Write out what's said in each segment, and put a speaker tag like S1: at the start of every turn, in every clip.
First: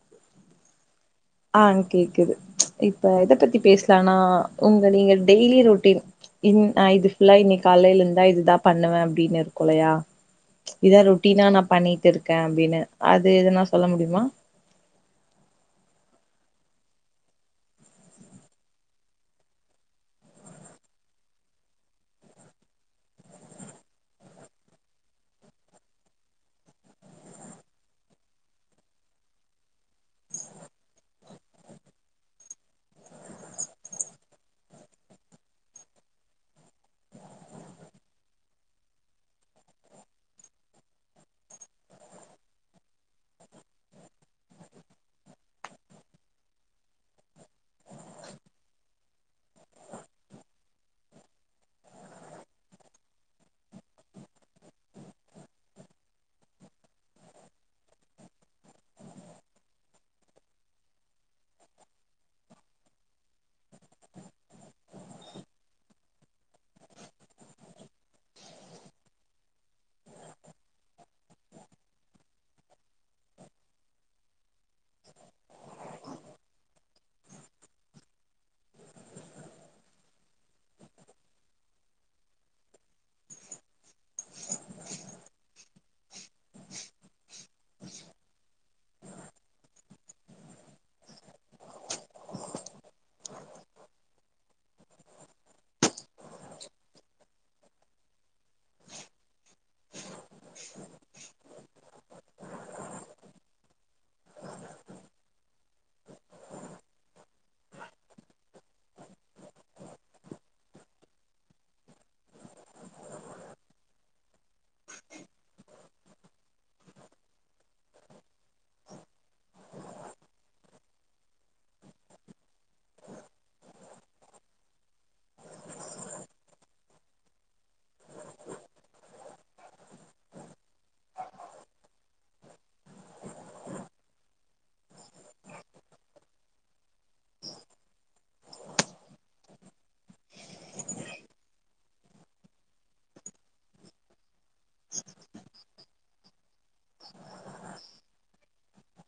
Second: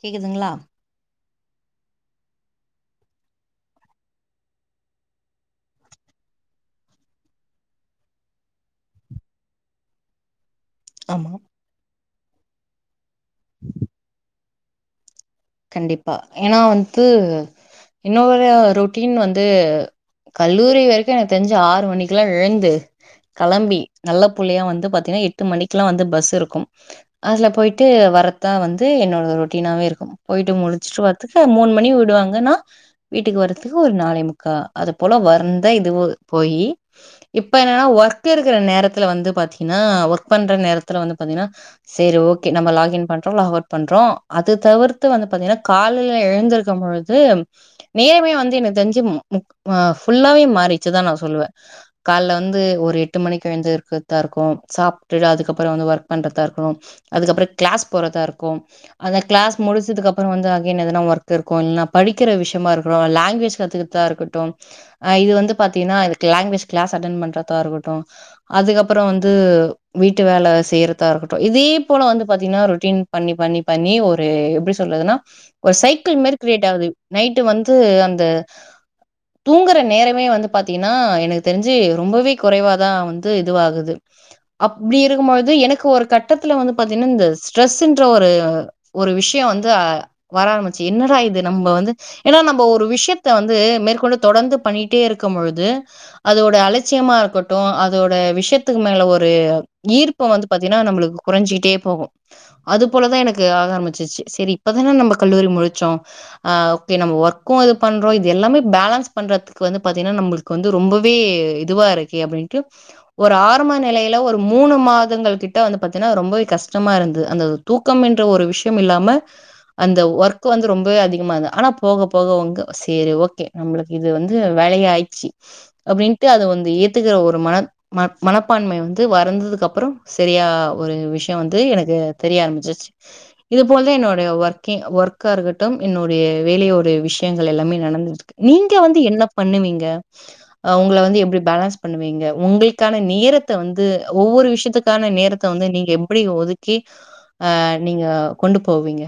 S1: கேக்குதுங்களா
S2: ஆஹ் கேக்குது இப்ப எத பத்தி பேசலானா உங்க நீங்க டெய்லி ரொடீன் நா இது ஃபுல்லா இன்னைக்கு காலையில இருந்தா இதுதான் பண்ணுவேன் அப்படின்னு இருக்குலையா இதா
S1: ஆமா
S2: ரொட்டீனா நா பண்ணிட்டு இருக் கே அப்டினு அது எதுனா சொல்ல முடியுமா
S1: கண்டிப்பா ஏனா வந்த்து என்னோட ரொட்டீன் வந்து கல்லூரி வரைக்கு எனக்கு தெஞ்சு ஆறு மணிக்கெல்லா எழுந்து கெளம்பி நல்ல புள்ளையா வந்து பாத்தீங்னா எட்டு மணிக்கெல்லா வந்து பஸ் இருக்கும் அதுல போய்ட்டு வர்றத்தா வந்து என்னோட ரொட்டீனாவே இருக்கும். போயிட்டு முடிச்சுட்டு வரத்துக்கு மூணு மணி விடுவாங்கன்னா வீட்டுக்கு வரதுக்கு ஒரு நாளே முக்கா அது போல வரந்த இது வு போய் இப்ப என்னன்னா ஒர்க் இருக்கிற நேரத்துல வந்து பாத்தீங்னா ஒர்க் பண்ற நேரத்துல வந்து பாத்தீங்னா செரி ஓகே நம்ம லாகின் பண்றோ லாக் அவுட் பண்றோ அது தவிர்த் த்து வந்து பாத்தீங்கன்னா காலைல எழுந்திருக்கும்பொழுது நேரமே வந்து எனக்கு தெரிஞ்சு மு முக் ஃபுல்லாவே மாரிச்சுதா நா சொல்லுவே கால்ல வந்து ஒரு எட்டு மணிக்கு எழுந்திருக்கதா இருக்கு சாப்பிட்டுடு அதுக்கப்புற வந்து ஒர்க் பண்றதா இருக்கு அதுக்கப்புற கிளாஸ் போறதா இருக்கும் அதா கிளாஸ் முடிச்சதுகப்புற வந்து அகைன் எதுனா ஒர்க் இருக்கு இல்லனா படிக்கிற விஷியமா இருக்கறோ லாங்குவேஜ் கத்துக்கறதா இருக்கட்டு ஆ இது வந்து பாத்தீன்னா இதுக்கு லாங்குவேஜ் கிளாஸ் அட்டெண் பண்றதா இருக்கட்டு அதுக்கப்புற வந்து வீட்டு வேல செய்றத இருக்கட்டு இதேப்போல வந்து பாத்தீன்னா ரொட்டீன் பண்ணி பண்ணி பண்ணி ஒ- ரு எப்டி சொல்றதுன்னா ஒரு சைக்கிள் மேரி கிரியேட் ஆவுது நைட்டு வந்து அந்த தூங்குற நேரமே வந்து பாத்தீங்கன்னா எனக்கு தெரிஞ்சு ரொம்பவே குறைவாதா வந்து இதுவாகுது அப்டி இருக்கும்பொழுது எனக்கு ஒரு கட்டத்துல வந்து பாத்தீனா இந்த ஸ்ட்ரெஸ்ன்ற ஒரு ஒரு விஷ்யோ வந்து அ வர ஆரமிச்சி என்னடா இது நம்ப வந்து ஏனா நம்ப ஒரு விஷ்யத்த வந்து மேற்கொண்டு தொடந்து பண்ணிட்டே இருக்கும் பொழுது அதோட அலட்சியமா இருக்கட்டு அதோட விஷ்யத்துக்கு மேல ஒரு ஈர்ப்போ வந்து பாத்தீனா நம்புளுக்கு குறைஞ்சிகிட்டே போகும் அது போலதா எனக் [unintelligible] ஆக ஆரம்சுருச்சு சரி இப்ப தான நம்ப கல்லூரி முடிச்சோம் ஆ ஓகே ஒர்க்கும் இது பண்றோம் இது எல்லாமே பேலன்ஸ் பண்றதுக்கு வந்து பாத்திங்கன்னா நம்ளுக்கு வந்து ரொம்பவே இதுவா இருக்கே அப்டீன்டு ஒரு ஆரம்ப நிலையில ஒரு மூனு மாதங்கள் கிட்ட ரொம்பவே கஷ்டமா இருந்துது அந்த தூக்கம் என் ஒரு விஷியம் இல்லாம அந்த ஒர்க் வந்து ரொம்பவே அதிகமா இருந்து ஆனா போக போக உங்க சேரி ஓகே நம்மளுக்கு இது வந்து வேலயு ஆயிச்சி அப்படின்ட்டு அத வந்து ஏத்துக்கிற ஒரு மன ம மனப்பான்மை வந்து வறந்ததுக்கு அப்புறோ செரியா ஒரு விஷிய வந்து எனக்கு தெரிய ஆரம்பிச்சுருச்சு இது போல்வே என்னோட ஒர்கே ஒர்க்காருக்கட்டு என்னுடைய வேலையோடைய விஷ்யங்கள் எல்லாமே நடந்துட்டுருக்கு நீங்க வந்து என்ன பண்ணுவீங்க ஆ உங்கள வந்து எப்டி பேலன்ஸ் பண்ணுவீங்க உங்களுக்கான நேரத்த வந்து ஒவ்வொரு விஷியத்துக்கான நேரத்த வந்து நீங்க எப்படி ஒதுக்கி ஆ நீங்க கொண்டு போவீங்க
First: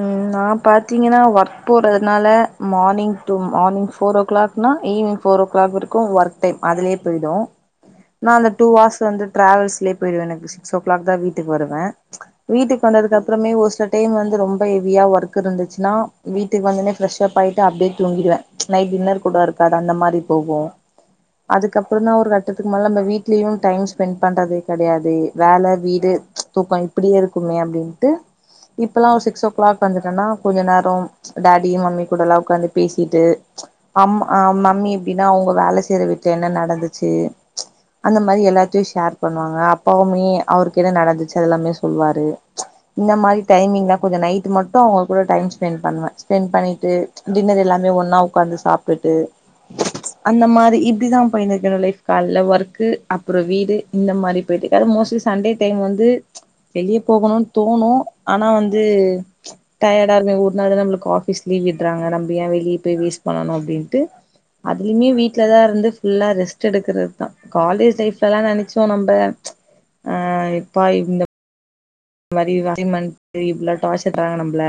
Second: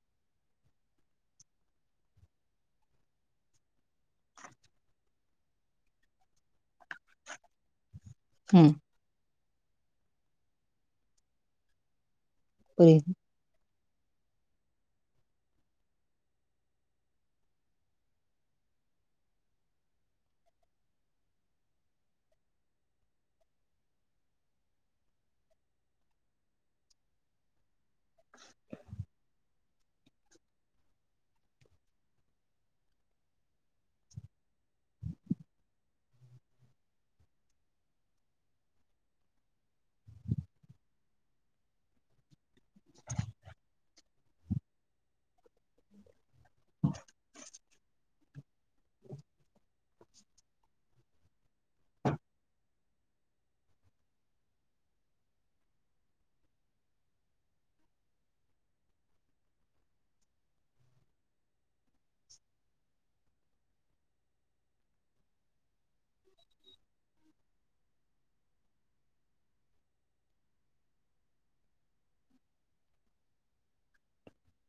S2: ம் நான் பாத்தீங்கன்னா ஒர்க் போறதுனால மார்னிங் டு மார்னிங் ஃபோர் ஓ கிளாக்னா ஈவினிங் போஃபோர் ஓ கிளாக் வரைக்கும் ஒர்க் டைம் அதுலயே போய்டும் நா அந்த டூ
S1: ம்.
S2: வார்ஸ் வந்துட் ட்ராவல்ஸ்லே போயிருவ எனக்கு சிக்ஸ் ஓ கிளாக் தா வீட்டுக் வருவே ப்ச் வீட்டுக்
S1: புரியுது.
S2: வந்ததுக்கு அப்பறமே ஒ ஸ்டா டைம் வந்து ரொம் ம்ப ஹெவியா ஒர்க் இருந்துச்சுன்னா வீட்டுக்கு வந்துன்னே ஃபிரஷப் ஆய்ட்டு அப்டியே தூங்கிடுவே நைட் டின்னர் கூட இருக்காது அந்த மாதிரி போகு அதுக்கப்புறந்தா ஒரு கட்டத்துக்கு மேல நம்ம வீட்லயு டைம் ஸ்பென்ட் பண்றது கெடயாது வேல வீடு தூக்கொ இப்டியே இருக்குமே அப்டின்ட்டு இப்பல்லா சிக்ஸ் ஓக் கிளாக் வந்துட்டனா கொஞ்ச நேரம் டாடி மம்மி கூட லா உட்காந்து பேசிட்டு அம் அஹ் மம்மி எப்படின்னா அவங்க வேலை செய்ற வீட்ல என்ன நடந்துச்சு அந்த மாதிரி எல்லாத்தையும் ஷேர் பண்ணுவாங்க அப்பவுமே அவருக்கு என்ன நடந்துச்சு அத எல்லாமே சொல்லுவாரு இந்த மாதிரி டைமிங்ல கொஞ்சம் நைட்லா இது மட்டு அவுங்க கூட டைம் ஸ்பெண்ட் பண்ணுவே ஸ்பெண்ட் பண்ணிட்டு டின்னர் எல்லாமே மே ஒன்னா உக்காந்து சாப்டுட்டு அந்த மாரி இப்டிதா போய்னிருக்கு என்னோட லைஃப் கால்ல ஒர்க்கு அப்புற வீடு இந்த மாரி போய்ட்ருகு அதும் மோஸ்லி சண்டே டைம் வந்து வெளிய போகோணுன் தோணு ஆனா வந்து ப்ச் டயடா ஒரு நாள் தான நம்மளுக்கு ஆபீஸ் லீவ் விட்றாங்க நம்ப ஏ வெளியே போய் வேஸ்ட் பண்ணணு அப்படின்ட்டு அதுலயுமே வீட்டுலதா இருந்து புல்லா ரெஸ்ட் எடுக்கிறதுதா காலேஜ் லைஃப்ல எல்லா நெனைச்சோ நம்ப அ இப்ப இந்த [inaudible] இவ்ளா டார்ச்சர் தராங்க நம்பள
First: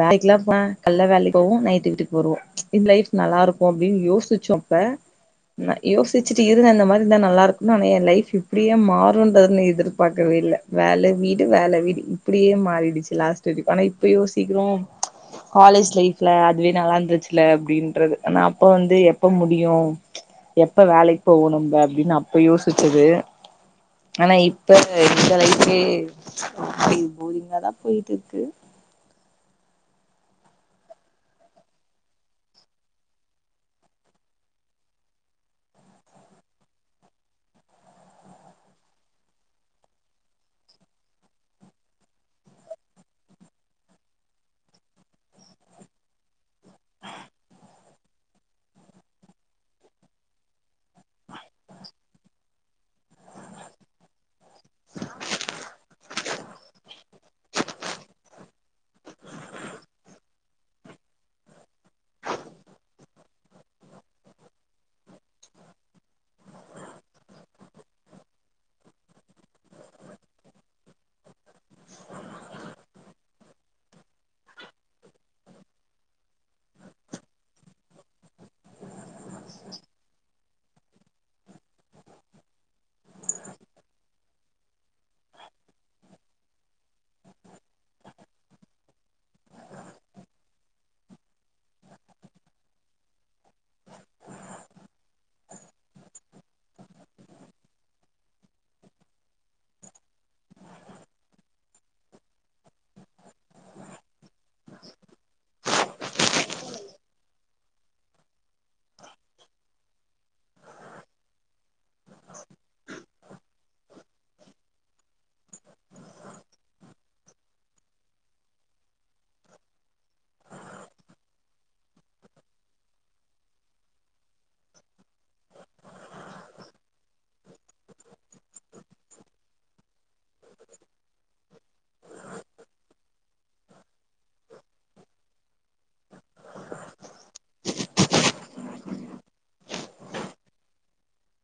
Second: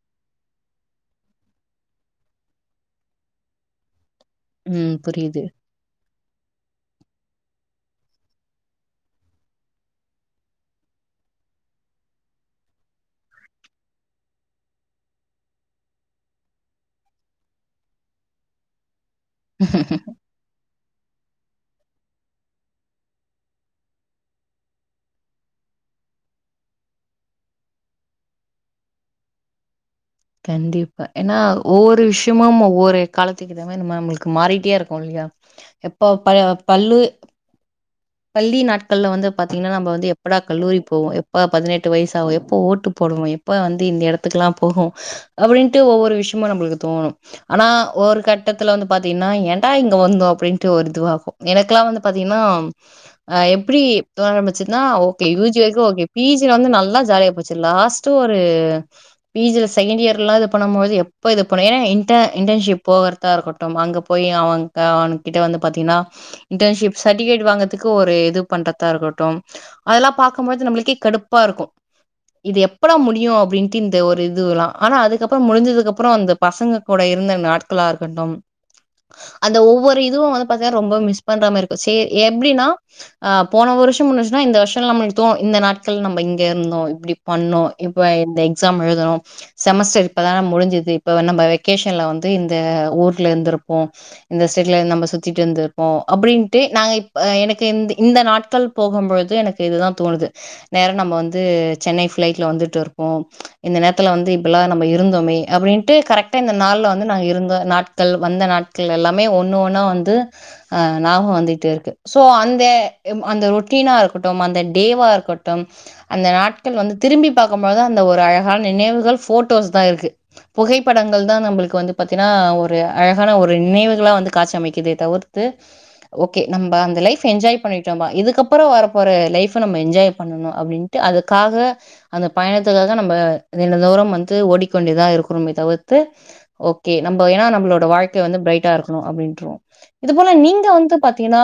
S2: வேலைக்லா [inaudible] கல்ல [inaudible] நைட்டு வீட்டுக் வருவோ இந் லைஃப் நல்லா இருக்கூ அப்டின் யோஸ் த்துசொப்ப
S1: ம் புரியுது
S2: ந யோஸ் தெச்சிட்டு இருங்க அந்த மாதிரி தா நல்லா இருக்கு ஆனா என் லைஃப் இப்டியே மாறுன்றதுன் எதிர் பாக்கவேல்ல வேல வீட் வேல வீடு இப்டியே மாறிடுச்சு லாஸ்ட் வரிக் ஆனா இப்ப யோசீக்கிறோ காலேஜ் லைப்ல அதுவே நல்லாந்துருச்சுல அப்டின்றது ஆனா அப்ப வந்து எப்ப முடியு ப்ச் எப் இப்ப வேலைக்கு போகனும்ப அப்படின் அப்ப யோசிச்சது ஆனா இப்ப எங்களைக்கே து போரிங் போரிங்காதா போயிட்டு இருக்கு
S1: கண்டிப்பா ஏன்னா ஒவ்வொரு விஷ்யமும் ஒவ்வொரு காலத்துக்கு ஏத்த மாரி நம நம்மளுக்கு மாறிட்டே இருக்கு இல்லியா எப்ப ப பல்லு பள்ளி நாட்கள்ல வந்து பாத்தீங்கனா நம்ப வந்து எப்படா கல்லூரி போவோ எப்ப பதினெட்டு வயசு ஆகு எப்போ ஓட்டு போடுவோ இப்ப வந்து இந்த இடத்துக்கு எல்லா போகு அப்படின்னுட்டு ஒவ்வொரு விஷியமா நம்பளுக்கு தோணு ஆனா ஒரு கட்டத்துல வந்து பாத்தீங்கனா ஏன்டா இங்க வந்தோ அப்படின் ஒரு இதுவாகு எனக்ல்லா வந்து பாத்தீங்ன்னா ஆ எப்டி ஆரம்பிச்சுதுன்னா ஓகே யூஜி வரைக்கும் ஓகே பிஜ வந்து நல்லா ஜாலியா போச்சு லாஸ்ட்டு ஒரு பிஜில செகண்ட் இயர் எல்லாம் இது பண்ணும்போது எப்ப இது பண்ணும் ஏன்னா இன்டர்ன்ஷிப் போகர்தா இருக்கட்டும் அங்க போய் அவங்க அவ கிட்ட வந்து பாத்தீங்கன்னா இர்டன்ஷிப் சர்டிபிகேட் வாங்க துக்கு ஒரு இது பண்றதா இருக்கட்டும் அதெல்லா பாக்கும்பொழுது நம்ப்ளுக்கே கடுப்பா இருக்கு இது எப்படா முடியு அப்படின்ட்டு இந்த ஒரு இதுல்லாம் ஆனா அதுக்கப்புறம் முடிஞ்சதுக்கு அப்புறம் அந்த பசங்க கூட இருந்த நாட்களா இருக்கட்டும் அந்த ஒவ்வொரு இதுவும் வந்து பாத்தினா ரொம்ப மிஸ் பண்ற மாருக்கும் ச ஏ எப்படினா அ போன வருஷ முடிஞ்ச்சுன்னா இந்த வருஷம்ல நம்மளுக்கு தோணும் இந்த நாட்கள் நம்ம இங்க இருந்தோம் இப்படி பண்ணோம் இப்ப இந்த எக்ஸாம் எழுதுணோ செமஸ்டர் இப்பதான முடிஞ்சது இப்ப நம்ம வெகேஷன்ல வந்து இந்த ஊர்ல இருந்திருப்போ இந்த ஸ்டேட்ல நம்ம சுத்திட்டு இருந்திருப்போ அப்படின்ட்டு நாங்க எனக்கு இந்த இந்த நாட்கள் போகும்பொழுது எனக்கு இதுதான் தோணுது நேரம் நம்ம வந்து சென்னை ஃப்ளைட்ல வந்துட்டு இருபோம் இந்த நேரத்துல வந்து இப்பல்லாம் நம்ம இருந்தோமே அப்படின்ட்டு கரெக்டா இந்த நாள்ல வந்து நாங்கள் இருந்த நாட்கள் வந்த நாட்கள் எல்லாமே ஒண்ணு ஒன்னா வந்து அஹ் நாபம் வந்துட்டே இருக்கு சோ அந்த ம் அந்த ரொட்டீனா இருக்கட்டும் அந்த டேவா இருக்கட்டும் அந்த நாட்கள் வந்து திரும்பி பார்க்கும்பழுதுதான் அந்த ஒரு அழகான நினைவுகள் போட்டோஸ் தான் இருக்கு புகைப்படங்கள் தான் நம்மளுக்கு வந்து பாத்தீன்னா ஒரு அழகான ஒரு நினைவுகளா வந்து காட்சி அமைக்கத தவிர்த்து ஓகே நம் ப்ப அந்த லைஃப் என்ஜாய் பண்ணீட்ருந்தோ இதுக்கப்பறோ வரப்போற லைஃப் நம்ம என்ஜாய் பண்ணனும் அப்டீன்டு அதுக்காக அந்த பயணத்துக்காக நம்ம வந்து நீண்ட தூரம் வந்து ஓடிக்கொண்டு தா இருக்கறோமே தவிர்த்து ஓக்கே நம்ப ஏன்னா நம்மளோட வாழ்கை வந்து ப்ரைட்டா இருக்கணும் அப்டீன்றுவோ இது போல் நீங்க வந்து பாத்தீங்கன்னா ன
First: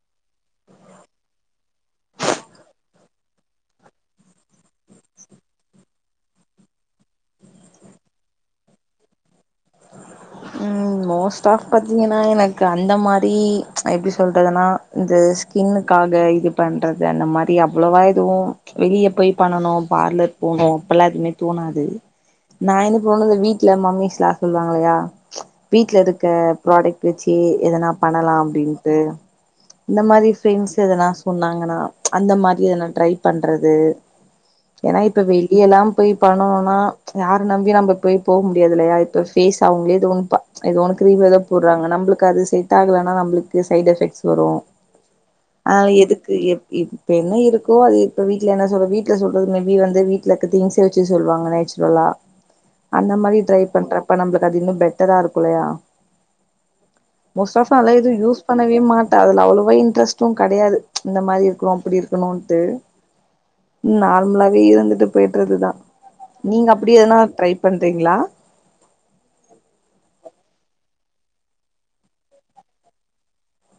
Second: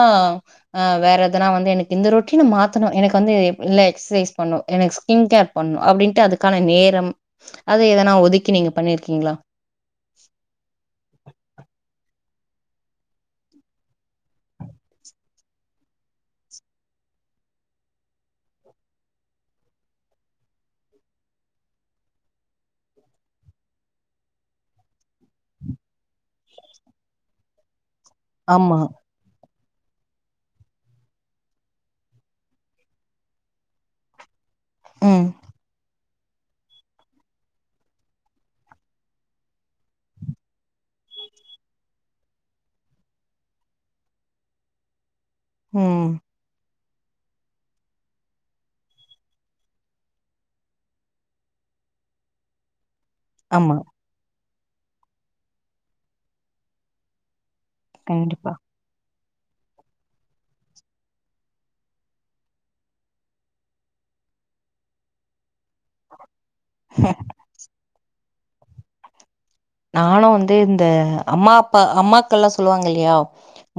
S1: ஆஹ் வேற எதனா வந்து எனக்கு இந்த ரொட்டின மாத்தணும் எனக்கு வந்து இல்ல எக்ஸசைஸ் பண்ணும் எனக்கு ஸ்கின் கேர் பண்ணும் அப்டின்ட்டு அதுக்கான நேரம் அது எதனா ஒதுக்கி நீங்க பண்ணிருக்கீங்ளா
S2: உம் மோஸ்ட் ஆப் பாத்தீங்கன்னா எனக் க அந்த மாரி எப்டி சொல்றதுனா இந்த ஸ்கின்னுக்காக இது பண்றது அந்த மாரி அவ்ளவா எதுவும் வெளிய போய் பண்ணனும் பார்லர் போணும் அப்பல்லாம் எதுமே தோணாது நான் என்ன [unintelligible] சொல்லுவாங்கையா வீட்ல இருக்க ப்ராடக்ட் வச்சு எதனா பண்ணலாம்
S1: ஆமா.
S2: அப்டின்ட்டு இந்த மாதிரி [unintelligible] எதனா சொன்னாங்கன்னா அந்த மாரி எல்லா ட்ரை பண்றது ஏன்னா இப்ப
S1: ம்.
S2: வெளிய எல்லாம் போய் பண்ணோனா யாரரு நம்பி நம்ம போய் போக முடியாதுலல்லையா இப்ப ஃபேஸ் அவங்களே ஏதோணு ப ஏதோ ஒண்ணு கிரீம் எதோ போடுறாங்க நம்மளுக்கு அது செட் ஆகலனா நம்மளுக்கு சைட் எஃபெக்ட்ஸ் வரூ ஆஹ்
S1: ம்.
S2: எதுக்கு எ இப்ப என்ன இருக்கோ அது இப்ப வீட்ல என்ன சொல்ற வீட்ல சொல்றது மேபி வந்து வீட்டுல இருக்க திங்ஸ வச்சு சொல்வாங்க நேச்சுரலா அந்த மாரி ட்ரை
S1: ஆமா.
S2: பண்ற நம்ளுக்கு அது இன்னும் பெட்டரா இருக்கும் இல்லையா மோஸ்ட் ஆப் நா லா எதூ யூஸ்
S1: கண்டிப்பா.
S2: பண்ணவே மாட் அதுல அவ்வளவா இன்ட்ரெஸ்ட்டும் கிடையாது இந்த மாதிரி இருக்கணும் அப்படி இருக்கணும்ன்ட்டு நார்மலாவே இருந்துட்டு போயிட்டுறதுதான் நீங்க அப்டி எதனா ட்ரை பண்றீங்ளா
S1: நானும் வந்து இந்த அம்மா அப்பா அம்மாக்கள்ல்லாம் சொல்லுவாங்க இல்லையா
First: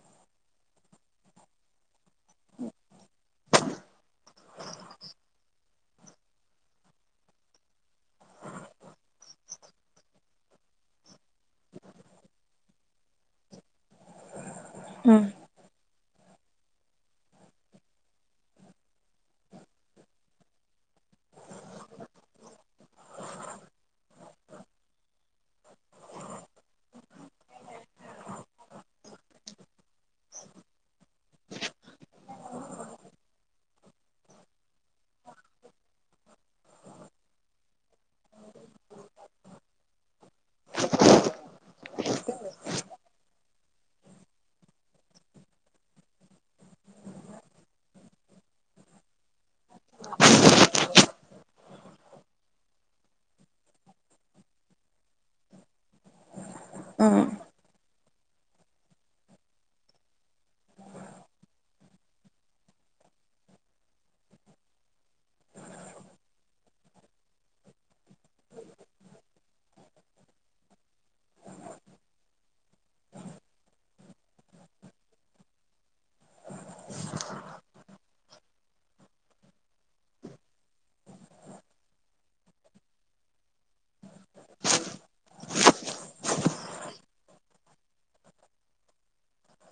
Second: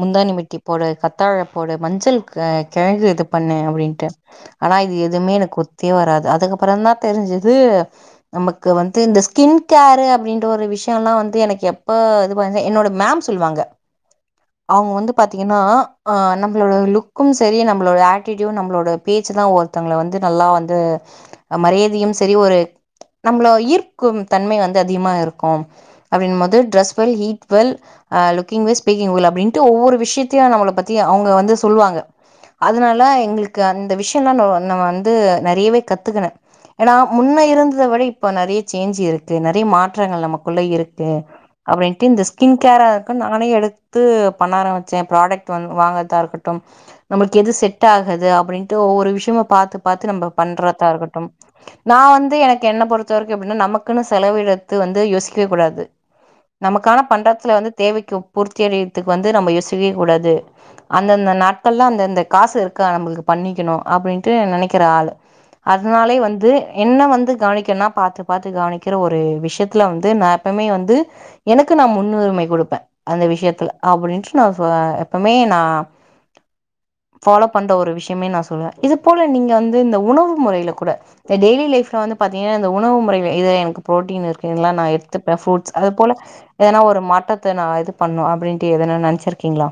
S1: முந்தாணி வெட்டி போடு கத்தாழ போடு மஞ்சள் [unintelligible] பண்ணேன் அப்டின்ட்டு ஆனா இது எதுவுமே எனக்கு ஒத்தே வராது அதுக்கப்புறம் தான் தெரிஞ்சது நமக்கு வந்து இந்த ஸ்கின் கேரு அப்படின்ற ஒரு விஷ் ல்லாம் வந்து எனக்கு எப்ப இது ப என்னோட மேம் சொல்லுவாங்க அவங்க வந்து
S2: ம்
S1: பாத்தீங்கன்னா ஹ நம்மளோட லுக்கும் சரி நம்மளோட ஆட்டடியூ நம்மளோட பேச்சுலான் ஒருத்தவங்களளை வந்து நல்லா வந்து மரியாதையும் சரி ஒரு நம்மள ஈர்க்கும் தன்மை வந்து அதிகமாக இருக்கும் அப்படின்மோது dress well eat well looking well speaking well அப்டின்ட்டு ஒவ்வொரு விஷயத்தையும் நம்மளை பத்தி அவங்க வந்து சொல்லுவாங்க அதனால எங்களுக்கு அந்த விஷயம் எல்லாம் நம்ம வந்து நிறையவே கத்துக்கனேன் ஏன்னா முன்ன இருந்ததை விட இப்ப நிறைய சேஞ்ச் இருக்கு நிறைய மாற்றங்கள் நமக்கு குள்ள இருக்கு அப்டீன்டு இந்த ஸ்கின் கேரா இருக்குன்னு நானே எடுத்து பண்ண ஆரம்ச்சேன் ப்ராடக்ட் வந் வாங்கறதா இருக்கட்டும் நம்ளுக்கு எது செட் ஆகுதுனு அப்படின்டு ஒவ்வொரு விஷயமு பாத்து பாத்து நம்ம பண்றதா இருக்கட்டும் நான் வந்து எனக்கு என்ன பொறுத்தவரைக்கு எப்டீனா நமக்குன்னு செலவு எடுத்து வந்து யோசிக் [unintelligible] கூடாது நமக்கான
S2: ம்
S1: பன்றத்துல வந்து தேவை கு பூர்த்தி அடையறதுக்கு வந்து நம்ம யோசிக்கவே கூடாது அந்தந்த நாட்கள்ல அந்தந்த காசு இருக்கா நம்மளுக்கு பண்ணிக்கணு அப்படின்ட்டு நெனைக்கிற ஆளு அதனாலே வந்து என்ன வந்து கவனிக்கனுனா பார்த்து பார்த்து கவனிக்கிற ஒரு விஷயத்துல வந்து து நான் எப்பமே வந்து எனக்கு நான் முன்னுரிமை குடுப்பேன் அந்த விஷயத்துல அப்டின்ட்டு நான் எப்பமே நான் ஃபாலோ பண்ற ஒரு விஷயமே நான் சொல்லுவன் இது போல நீங்க வந்து இந்த உணவு முறையில் கூட இந்த டெய்லி லைஃப்ல வந்து பாதிங்கனா இந்த உணவு முறைகள் இது எனக்கு புரோட்டீன் இருக்குங்ளா [unintelligible] [unintelligible] அது போல ஏனா ஒரு மாட்டத்தை நான் இது பண்ணும் அப்படின்ட்டு எதன நினைச்சிருக்கீங்களா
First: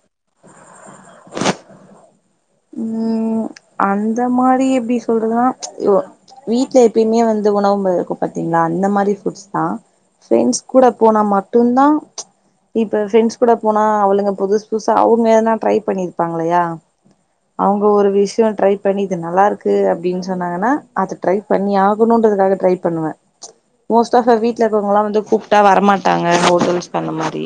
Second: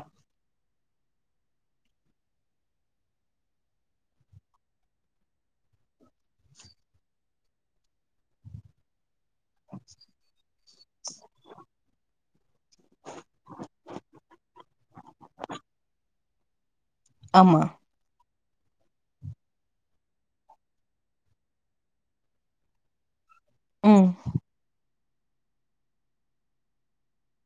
S2: உம் அந்த மாரி எப்டி சொல்றதுன்னா ச் வீட்ல எப்யுமே வந்து உணவு இருக்கும் பாத்தீங்களா அந்த மாரி ஃப்ரூட்ஸ் தான். பிரண்ட்ஸ் கூட போனா மட்டும் தான் ச் இப்ப பிரண்ட்ஸ் கூட போனா அவளுங்க புதுசு புதுசா அவுங்க எதனா ட்ரை பண்ணிருப்பாங்கலியா.
S1: ஆமா
S2: அவங்க ஒரு விஷய ட்ரை பண்ணி இது நல்லா இருக்கு அப்படின்னு சொன்னாங்கன்னா அது ட்ரை பண்ணி ஆகணும்ன்றதுக்காக ட்ரை பண்ணுவே ச்
S1: ம்
S2: மோஸ்ட் [unintelligible] வீட்ல இருக்கவங்களா வந்து. கூப்டா வரமாட்டாங்க. ஹோட்டல்ஸ் அந்த மாரி.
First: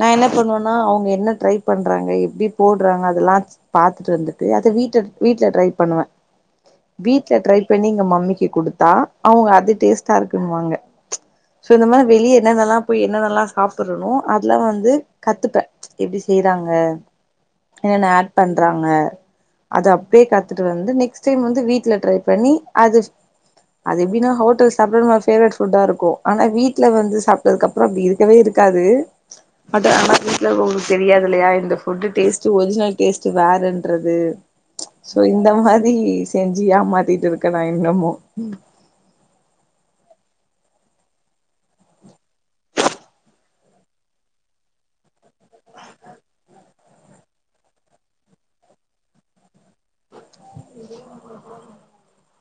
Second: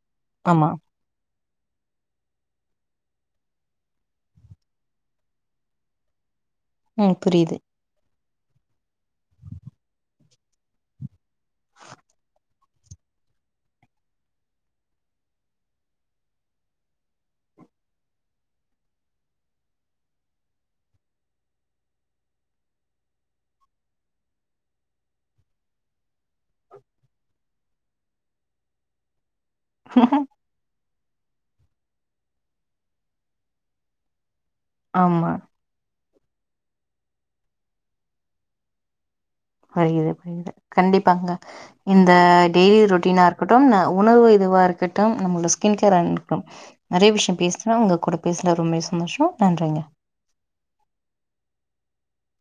S2: நா என்ன
S1: ஆமா
S2: பண்ணுவனா அவுங்க என்ன ட்ரை. பண்றாங்க எப்படி போடுறாங்க அதெல்லா பாத்துட்டு வந் அதயாவது வீட்ட வீட்ல ட்ரை பண்ணுவன்
S1: ம்
S2: வீட்ல
S1: புரியுது
S2: ட்ரை பண்ணி எங்க மம்மி. குடுத்தா அவங்க அது டேஸ்ட்டா இருக்குன்னுவாங்கோ இந்த மாதிரி வெளியே என்னன்னல்லா போய் என்ன நல்லா சாப்பறனும் அதெல்லாம் வந்து கத்துப்பேன் எப்படி செய்யறாங்க என்னன்ன ஆட் பண்றாங்க அது அப்டியே கத்துட்டு வந்து நெக்ஸ்ட் டைம் வந்து வீட்ல ட்ரை பண்ணி அது அது எப்டின்னா ஹோட்டல் சாபட நம்ம பேவரட் ஃபுட்டா இருக்கோ. ஆனா வீட்ல வந்து சாப்டதுக்கு அப்பபறம் அப்டி இருக்கவே இருக்காது [inaudible] தெரியாதில்லையா இந்த ஃபுட்டு டேஸ்ட் ஒரிஜினல் டேஸ்ட்டு வேறன்றது. வெ சோ
S1: ஆமா
S2: இந்த மாரி. செஞ்சு ஏமாத்திட்டு இருக்க நா இன்னமோ.
S1: பகுது புது கண்டிப்பாங்க இந்த டெய்லி ரொட்டீனா இருக்கட்டும் ந உணவு இதுவா இருக்கட்டும் நம்ம ஸ்கின் கேர் இருக்கட்டும் நிறைய விஷயம் பேசுா உங்க கூட பேசல ரொம்ப சந்தோஷம் நன்றிங்க
S2: [inaudible]